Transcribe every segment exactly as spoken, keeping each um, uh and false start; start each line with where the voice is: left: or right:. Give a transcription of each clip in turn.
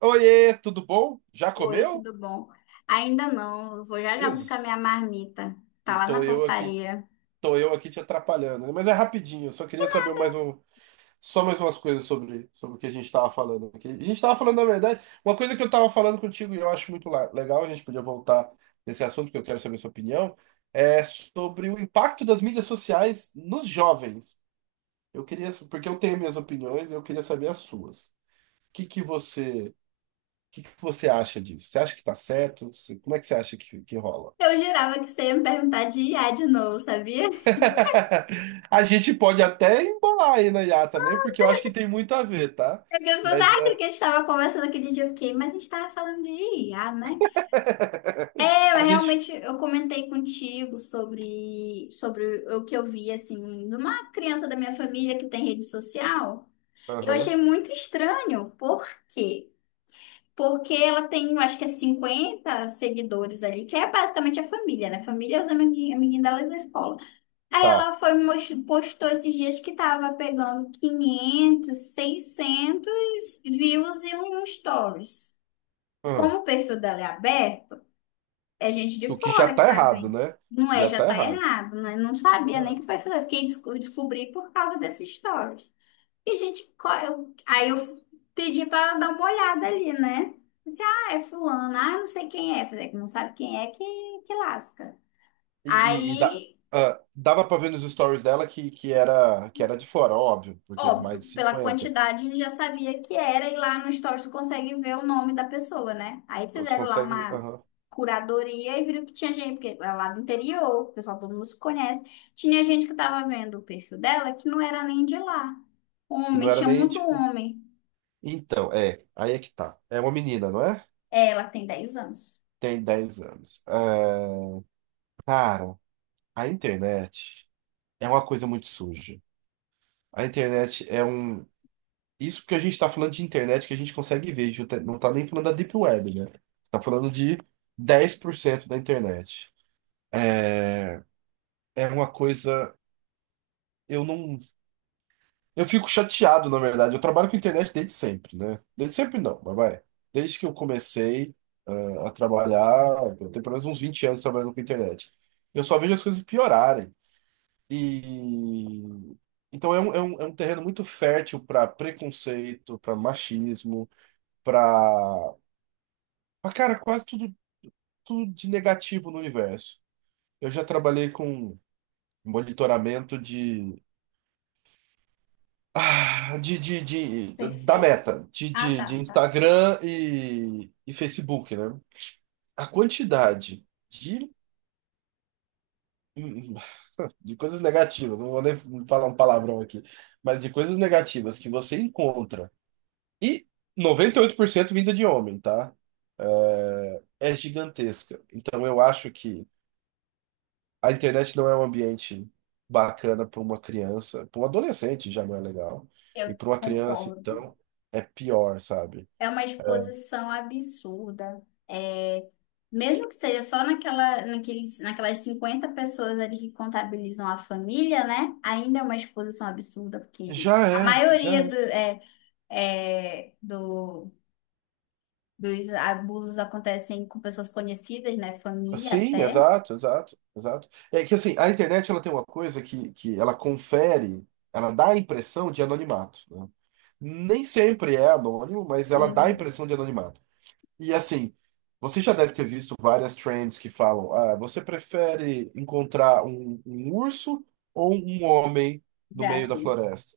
right: Oiê, tudo bom? Já
left: Oi,
right: comeu?
left: tudo bom? Ainda não, eu vou já já buscar
right: Jesus.
left: minha marmita. Tá
right: E
left: lá na
right: tô eu aqui,
left: portaria.
right: tô eu aqui te atrapalhando, né? Mas é rapidinho, eu só queria saber mais um, só mais umas coisas sobre, sobre o que a gente tava falando aqui. A gente tava falando, na verdade, uma coisa que eu tava falando contigo e eu acho muito la- legal, a gente podia voltar nesse assunto que eu quero saber sua opinião, é sobre o impacto das mídias sociais nos jovens. Eu queria, porque eu tenho minhas opiniões, eu queria saber as suas. O que que você, o que que você acha disso? Você acha que tá certo? Você- Como é que você acha que, que rola?
left: Eu jurava que você ia me perguntar de I A de novo, sabia?
right: A gente pode até embolar aí na I A também, porque eu acho que tem muito a ver, tá?
left: É que as pessoas,
right: Mas
left: ah, aquele
right: é.
left: que a gente estava conversando aquele dia, eu fiquei, mas a gente estava falando de I A, né? É, mas
right: A gente.
left: realmente eu comentei contigo sobre, sobre o que eu vi, assim, de uma criança da minha família que tem rede social. Eu achei
right: Aham,
left: muito estranho, porque Porque ela tem, eu acho que é cinquenta seguidores ali, que é basicamente a família, né? Família é os amigui- amiguinhos dela da escola. Aí
right: tá.
left: ela foi me mos- postou esses dias que tava pegando quinhentos, seiscentos views e um um stories. Como
right: Aham.
left: o perfil dela é aberto, é gente de
right: O que já
left: fora que
right: tá
left: tá
right: errado,
left: vendo.
right: né?
left: Não é,
right: Já
left: já
right: tá
left: tá
right: errado,
left: errado, né? Não
right: tá
left: sabia nem que
right: errado.
left: o perfil dela. Fiquei desco- descobri por causa desses stories. E, gente, qual é o- aí eu pedi pra dar uma olhada ali, né? Disse, ah, é fulano, ah, não sei quem é. Falei, que não sabe quem é, que, que lasca.
right: E, e- e dá-
left: Aí,
right: ah, Dava pra ver nos stories dela que, que era, que era de fora, óbvio, porque
left: óbvio,
right: mais de
left: pela
right: cinquenta.
left: quantidade já sabia que era, e lá no Stories tu consegue ver o nome da pessoa, né? Aí
right: Você
left: fizeram lá
right: consegue.
left: uma
right: Aham.
left: curadoria e viram que tinha gente, porque é lá do interior, o pessoal todo mundo se conhece. Tinha gente que tava vendo o perfil dela que não era nem de lá.
right: Que
left: Homem,
right: não era
left: tinha
right: nem
left: muito
right: tipo.
left: homem.
right: Então, é. Aí é que tá. É uma menina, não é?
left: É, ela tem dez anos.
right: Tem dez anos. É, cara, a internet é uma coisa muito suja. A internet é um. Isso porque a gente está falando de internet que a gente consegue ver, a gente não tá não tá nem falando da Deep Web, né? Tá falando de dez por cento da internet. É, é uma coisa. Eu não. Eu fico chateado, na verdade. Eu trabalho com internet desde sempre, né? Desde sempre não, mas vai. Desde que eu comecei, ah, a trabalhar, eu tenho pelo menos uns vinte anos trabalhando com internet. Eu só vejo as coisas piorarem. E então é um, é um, é um terreno muito fértil para preconceito, para machismo, para cara, quase tudo, tudo de negativo no universo. Eu já trabalhei com monitoramento de, ah, de, de, de- da
left: Perfeito.
right: meta, de,
left: Ah,
right: de, de
left: tá, tá.
right: Instagram e, e Facebook, né? A quantidade de, de coisas negativas, não vou nem falar um palavrão aqui, mas de coisas negativas que você encontra, e noventa e oito por cento vinda de homem, tá? É, é gigantesca. Então eu acho que a internet não é um ambiente bacana para uma criança, para um adolescente já não é legal. E
left: Eu
right: para uma criança,
left: concordo.
right: então, é pior, sabe?
left: É uma exposição absurda. É, mesmo que seja só naquela, naqueles, naquelas cinquenta pessoas ali que contabilizam a família, né? Ainda é uma exposição absurda, porque
right: Já
left: a
right: é,
left: maioria
right: já é.
left: do, é, é, do, dos abusos acontecem com pessoas conhecidas, né? Família
right: Sim,
left: até.
right: exato, exato, exato. É que assim, a internet ela tem uma coisa que, que ela confere, ela dá a impressão de anonimato, né? Nem sempre é anônimo, mas ela dá a
left: E
right: impressão de anonimato. E assim, você já deve ter visto várias trends que falam: ah, você prefere encontrar um, um urso ou um homem no
left: já
right: meio da
left: vi.
right: floresta?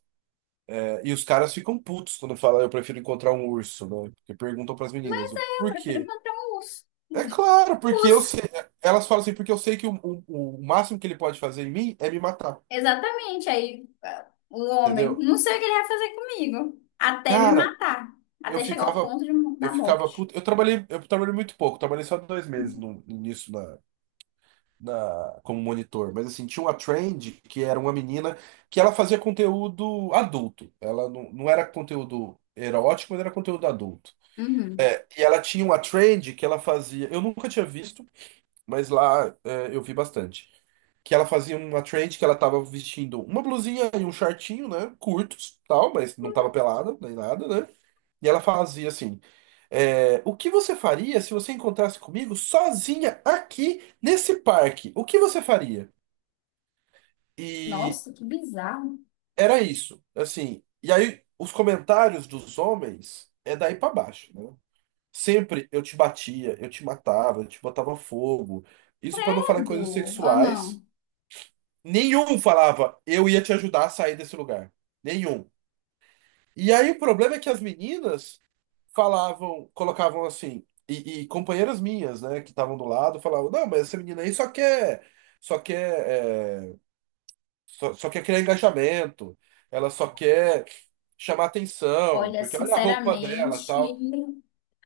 right: É, e os caras ficam putos quando falam: eu prefiro encontrar um urso, né? Porque perguntam para as meninas:
left: Mas aí eu
right: por
left: prefiro
right: quê?
left: matar um urso.
right: É claro, porque eu sei. Elas falam assim: porque eu sei que o, o, o máximo que ele pode fazer em mim é me matar,
left: Exatamente. Aí ah, o homem,
right: entendeu?
left: não sei o que ele vai fazer comigo. Até me
right: Cara,
left: matar.
right: eu
left: Até chegar ao
right: ficava.
left: ponto de,
right: Eu
left: da
right: ficava
left: morte.
right: puto. Eu trabalhei, eu trabalhei muito pouco, trabalhei só dois meses no, nisso na- como monitor, mas assim, tinha uma trend que era uma menina que ela fazia conteúdo adulto. Ela não, não era conteúdo erótico, mas era conteúdo adulto.
left: Uhum.
right: E ela tinha uma trend que ela fazia. Eu nunca tinha visto, mas lá é, eu vi bastante. Que ela fazia uma trend que ela tava vestindo uma blusinha e um shortinho, né? Curtos, tal, mas não tava pelada nem nada, né? E ela fazia assim. É, o que você faria se você encontrasse comigo sozinha aqui nesse parque? O que você faria? E
left: Nossa, que bizarro.
right: era isso, assim. E aí, os comentários dos homens é daí pra baixo, né? Sempre eu te batia, eu te matava, eu te botava fogo. Isso pra não falar em coisas
left: Credo.
right: sexuais.
left: Aham.
right: Nenhum falava, eu ia te ajudar a sair desse lugar. Nenhum. E aí, o problema é que as meninas falavam, colocavam assim, e, e companheiras minhas, né, que estavam do lado, falavam, não, mas essa menina aí só quer, só quer. eh, Só, só quer criar engajamento, ela só quer chamar atenção,
left: Olha,
right: porque olha a roupa dela,
left: sinceramente,
right: tal.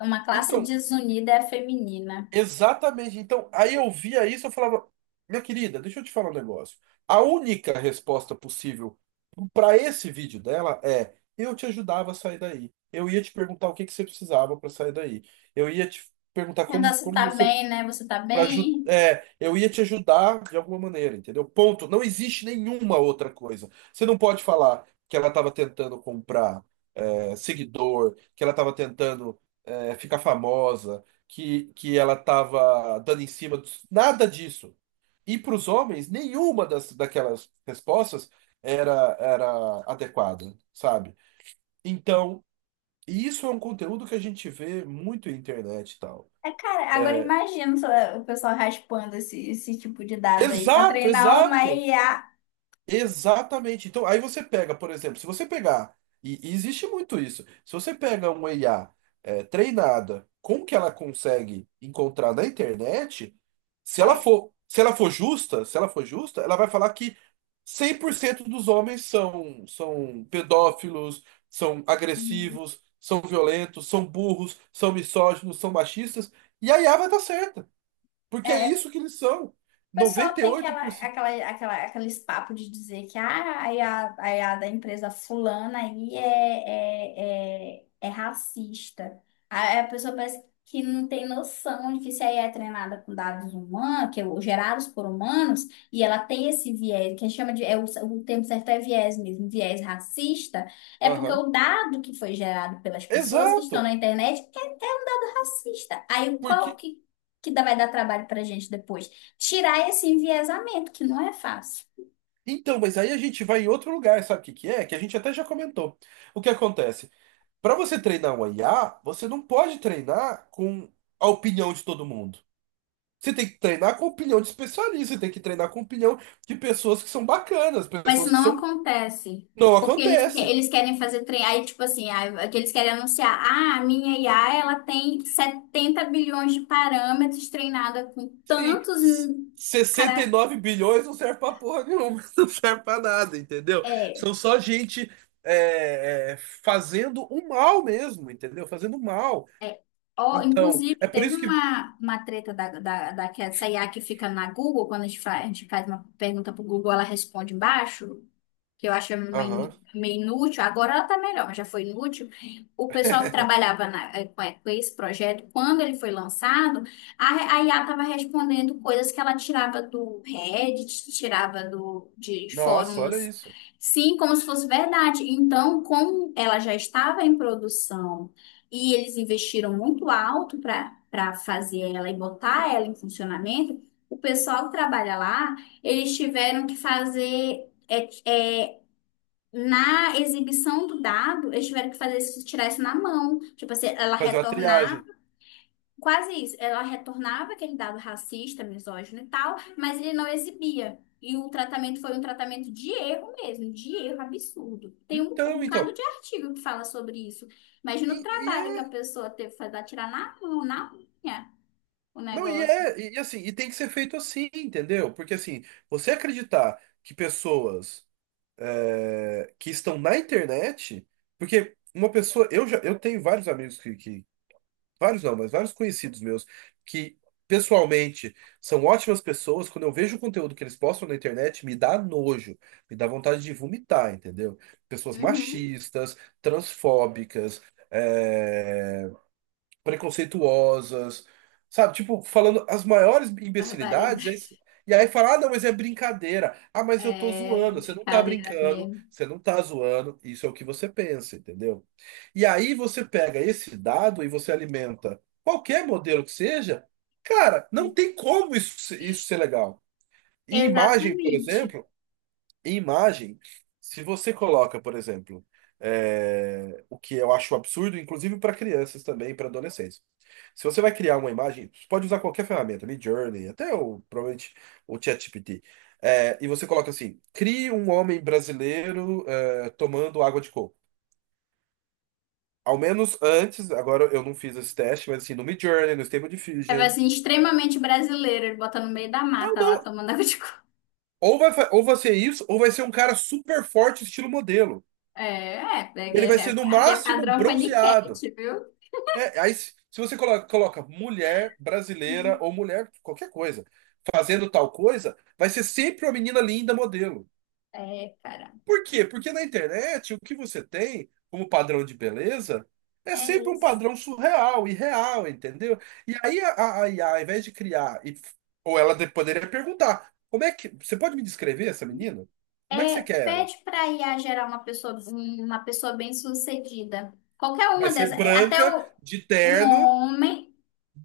left: uma classe
right: Então,
left: desunida é a feminina.
right: exatamente. Então, aí eu via isso, eu falava, minha querida, deixa eu te falar um negócio. A única resposta possível para esse vídeo dela é: eu te ajudava a sair daí. Eu ia te perguntar o que que você precisava para sair daí. Eu ia te perguntar
left: Ainda
right: como,
left: você
right: como
left: tá
right: você
left: bem, né? Você tá
right: Pra, aju-
left: bem?
right: é, eu ia te ajudar de alguma maneira, entendeu? Ponto. Não existe nenhuma outra coisa. Você não pode falar que ela estava tentando comprar é, seguidor, que ela estava tentando é, ficar famosa, que, que ela estava dando em cima dos... Nada disso. E para os homens, nenhuma das, daquelas respostas era, era adequada, sabe? Então, isso é um conteúdo que a gente vê muito na internet e tal.
left: É, cara, agora imagina só o pessoal raspando esse, esse tipo de dado aí pra
right: Exato,
left: treinar uma
right: exato.
left: I A.
right: Exatamente. Então, aí você pega, por exemplo, se você pegar, e, e existe muito isso, se você pega uma I A é, treinada com o que ela consegue encontrar na internet, se ela
left: É.
right: for, se ela for justa, se ela for justa, ela vai falar que cem por cento dos homens são, são pedófilos, são agressivos, são violentos, são burros, são misóginos, são machistas, e a I A vai estar certa, porque é
left: É,
right: isso que eles são.
left: o pessoal tem aquela,
right: noventa e oito por cento.
left: aquela, aquela, aqueles papos de dizer que ah, aí a aí a da empresa fulana aí é, é, é, é racista. Aí a pessoa parece que não tem noção de que se aí é treinada com dados humanos, que é gerados por humanos, e ela tem esse viés, que a gente chama de, é o, o termo certo é viés mesmo, viés racista, é porque
right: Aham.
left: o dado que foi gerado pelas pessoas que estão na
right: Exato.
left: internet é, é um dado racista. Aí qual
right: Porque.
left: que, que dá- vai dar trabalho pra gente depois? Tirar esse enviesamento, que não é fácil.
right: Então, mas aí a gente vai em outro lugar, sabe o que que é? Que a gente até já comentou. O que acontece? Para você treinar um I A, você não pode treinar com a opinião de todo mundo. Você tem que treinar com a opinião de especialista, você tem que treinar com a opinião de pessoas que são bacanas,
left: Mas
right: pessoas
left: isso
right: que
left: não
right: são.
left: acontece.
right: Não
left: Porque eles, que-
right: acontece.
left: eles querem fazer treinar, aí, tipo assim, ah, que eles querem anunciar, ah, a minha I A, ela tem setenta bilhões de parâmetros treinada com
right: Sim.
left: tantos, hum,
right: sessenta e
left: cara,
right: nove bilhões não serve pra porra nenhuma, não serve pra nada, entendeu?
left: é,
right: São só gente é, é, fazendo o mal mesmo, entendeu? Fazendo mal.
left: é, ó,
right: Então,
left: inclusive,
right: é por
left: teve
right: isso que.
left: uma, uma treta da, da, da, que essa I A que fica na Google, quando a gente faz, a gente faz uma pergunta pro Google, ela responde embaixo, que eu acho
right: Aham.
left: meio meio inútil, agora ela tá melhor, mas já foi inútil. O pessoal que trabalhava na- eh, com eh, com esse projeto, quando ele foi lançado, a, a I A estava respondendo coisas que ela tirava do Reddit, tirava do, de
right: Nossa, olha
left: fóruns,
right: isso.
left: sim, como se fosse verdade. Então, como ela já estava em produção e eles investiram muito alto para para fazer ela e botar ela em funcionamento, o pessoal que trabalha lá, eles tiveram que fazer é, é, na exibição do dado, eles tiveram que fazer isso, tirar isso na mão. Tipo assim, ela
right: Fazer uma
left: retornava,
right: triagem.
left: quase isso, ela retornava aquele dado racista, misógino e tal, mas ele não exibia. E o tratamento foi um tratamento de erro mesmo, de erro absurdo. Tem um, um
right: Então,
left: bocado
right: então.
left: de artigo que fala sobre isso. Imagina
right: E,
left: o
right: e
left: trabalho que a
right: é.
left: pessoa teve que fazer, tirar na mão, na unha, o
right: Não, e
left: negócio.
right: é. E assim, e tem que ser feito assim, entendeu? Porque assim, você acreditar que pessoas é, que estão na internet. Porque uma pessoa. Eu já eu tenho vários amigos que, que vários não, mas vários conhecidos meus que pessoalmente são ótimas pessoas, quando eu vejo o conteúdo que eles postam na internet, me dá nojo, me dá vontade de vomitar, entendeu? Pessoas
left: Uhum.
right: machistas, transfóbicas, eh, preconceituosas, sabe? Tipo, falando as maiores
left: Barbaridade.
right: imbecilidades, e aí e aí fala, ah, não, mas é brincadeira. Ah, mas eu tô
left: É,
right: zoando. Você não tá
left: brincadeira
right: brincando,
left: mesmo.
right: você não tá zoando. Isso é o que você pensa, entendeu? E aí você pega esse dado e você alimenta qualquer modelo que seja, cara, não tem como isso, isso ser legal. Em imagem, por
left: Exatamente.
right: exemplo. E imagem, se você coloca, por exemplo, é, o que eu acho absurdo, inclusive para crianças também, para adolescentes. Se você vai criar uma imagem, você pode usar qualquer ferramenta, Midjourney, até o, provavelmente o ChatGPT. É, e você coloca assim: crie um homem brasileiro é, tomando água de coco. Ao menos antes, agora eu não fiz esse teste, mas assim, no Midjourney, no Stable
left: É, vai
right: Diffusion.
left: assim, extremamente brasileiro, ele bota no meio da
right: Ah,
left: mata lá,
right: não.
left: tomando água de coco.
right: Ou vai, fa- ou vai ser isso, ou vai ser um cara super forte, estilo modelo.
left: É, é, é,
right: Ele vai
left: é,
right: ser
left: é,
right: no
left: aqui é
right: máximo
left: padrão
right: bronzeado.
left: paniquete, viu?
right: É, aí, se se você colo- coloca, mulher brasileira
left: Uhum.
right: ou mulher, qualquer coisa, fazendo tal coisa, vai ser sempre uma menina linda modelo.
left: É, cara,
right: Por quê? Porque na internet o que você tem como padrão de beleza é
left: é
right: sempre um
left: isso.
right: padrão surreal, irreal, entendeu? E aí a, a, a I A, ao invés de criar, e- ou ela de- poderia perguntar: como é que. Você pode me descrever essa menina? Como é que
left: É,
right: você quer ela?
left: pede pra I a gerar uma pessoa, uma pessoa bem-sucedida. Qualquer
right: Vai
left: uma dessas,
right: ser
left: é, até
right: branca,
left: o,
right: de
left: um
right: terno,
left: homem,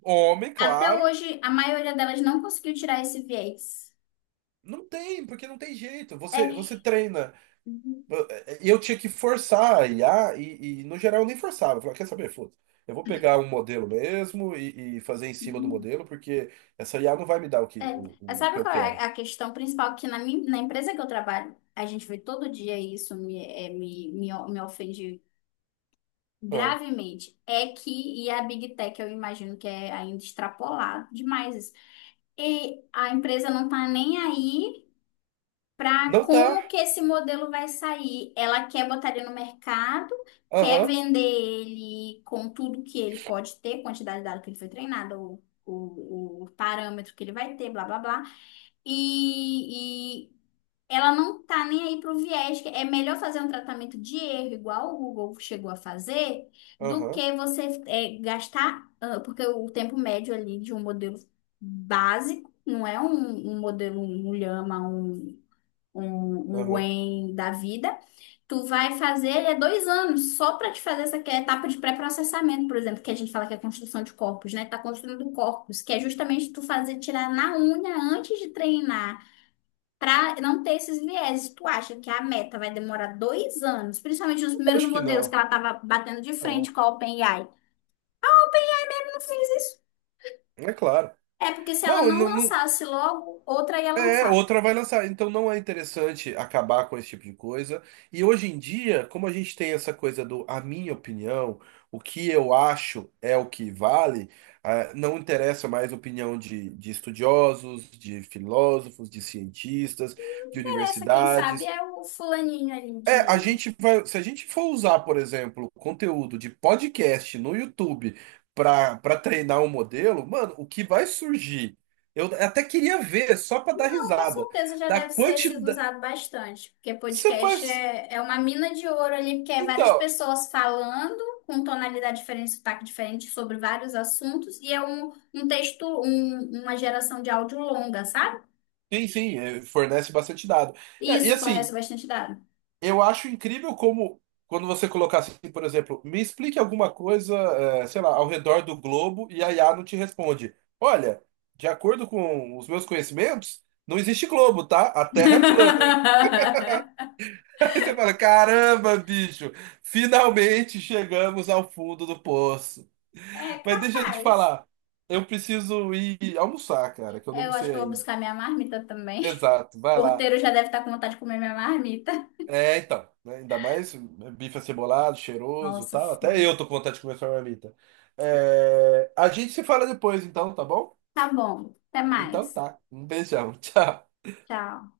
right: homem,
left: até
right: claro.
left: hoje, a maioria delas não conseguiu tirar esse viés.
right: Não tem, porque não tem jeito. Você, você
left: É.
right: treina. E eu tinha que forçar a I A, e, e no geral eu nem forçava. Eu falava, quer saber, foda. Eu vou pegar um modelo mesmo e, e fazer em cima do modelo, porque essa I A não vai me dar o
left: É,
right: que, o,
left: é,
right: o que
left: sabe
right: eu
left: qual é
right: quero.
left: a questão principal? Que na, minha- na empresa que eu trabalho, a gente vê todo dia isso, me, é, me, me, o- me ofende
right: Ah,
left: gravemente. É que, e a Big Tech, eu imagino que é ainda extrapolado demais isso. E a empresa não tá nem aí para
right: não
left: como
right: tá.
left: que esse modelo vai sair. Ela quer botar ele no mercado, quer
right: Aham,
left: vender ele com tudo que ele pode ter, quantidade de dado que ele foi treinado, o, o, o parâmetro que ele vai ter, blá, blá, blá. E, e ela não tá nem aí pro viés. Que é melhor fazer um tratamento de erro, igual o Google chegou a fazer, do
right: aham,
left: que você é, gastar, ah, porque o tempo médio ali de um modelo básico, não é um, um modelo, um Llama, um, um, um
right: aham.
left: Gwen da vida. Tu vai fazer, ele é dois anos, só para te fazer essa que é a etapa de pré-processamento, por exemplo, que a gente fala que é construção de corpos, né? Tá construindo corpos, que é justamente tu fazer tirar na unha antes de treinar para não ter esses vieses, tu acha que a Meta vai demorar dois anos, principalmente nos primeiros
right: Acho que
left: modelos que
right: não.
left: ela estava batendo de frente com a OpenAI? Ela não fez isso.
right: É claro.
left: É porque se ela
right: Não,
left: não
right: não, não,
left: lançasse logo, outra ia
right: é,
left: lançar.
right: outra vai lançar. Então não é interessante acabar com esse tipo de coisa. E hoje em dia, como a gente tem essa coisa do a minha opinião, o que eu acho é o que vale, ah, não interessa mais a opinião de, de estudiosos, de filósofos, de cientistas, de
left: Essa, quem sabe,
right: universidades.
left: é o fulaninho ali
right: É, a
left: de.
right: gente vai, se a gente for usar, por exemplo, conteúdo de podcast no YouTube para para treinar um modelo, mano, o que vai surgir? Eu até queria ver, só para dar
left: Não, com
right: risada,
left: certeza já
right: da
left: deve ser sido
right: quantidade.
left: usado bastante, porque
right: Você
left: podcast
right: faz.
left: é, é uma mina de ouro ali, porque é várias
right: Então,
left: pessoas falando com tonalidade diferente, sotaque diferente sobre vários assuntos, e é um, um texto, um- uma geração de áudio longa, sabe?
right: enfim, fornece bastante dado. É, e
left: Isso fornece
right: assim,
left: bastante dado.
right: eu acho incrível como, quando você colocar assim, por exemplo, me explique alguma coisa, eh, sei lá, ao redor do globo e a I A não te responde. Olha, de acordo com os meus conhecimentos, não existe globo, tá? A Terra é plana. Aí você fala, caramba, bicho, finalmente chegamos ao fundo do poço.
left: É
right: Mas deixa eu te
left: capaz.
right: falar, eu preciso ir almoçar, cara, que eu não
left: Eu acho
right: almocei
left: que eu vou
right: ainda.
left: buscar minha marmita também.
right: Exato,
left: O
right: vai lá.
left: porteiro já deve estar com vontade de comer minha marmita.
right: É, então, né? Ainda mais né, bife acebolado, cheiroso e
left: Nossa,
right: tal. Até
left: sim.
right: eu tô com vontade de comer essa marmita. É, a gente se fala depois, então, tá bom?
left: Tá bom. Até
right: Então
left: mais.
right: tá. Um beijão. Tchau.
left: Tchau.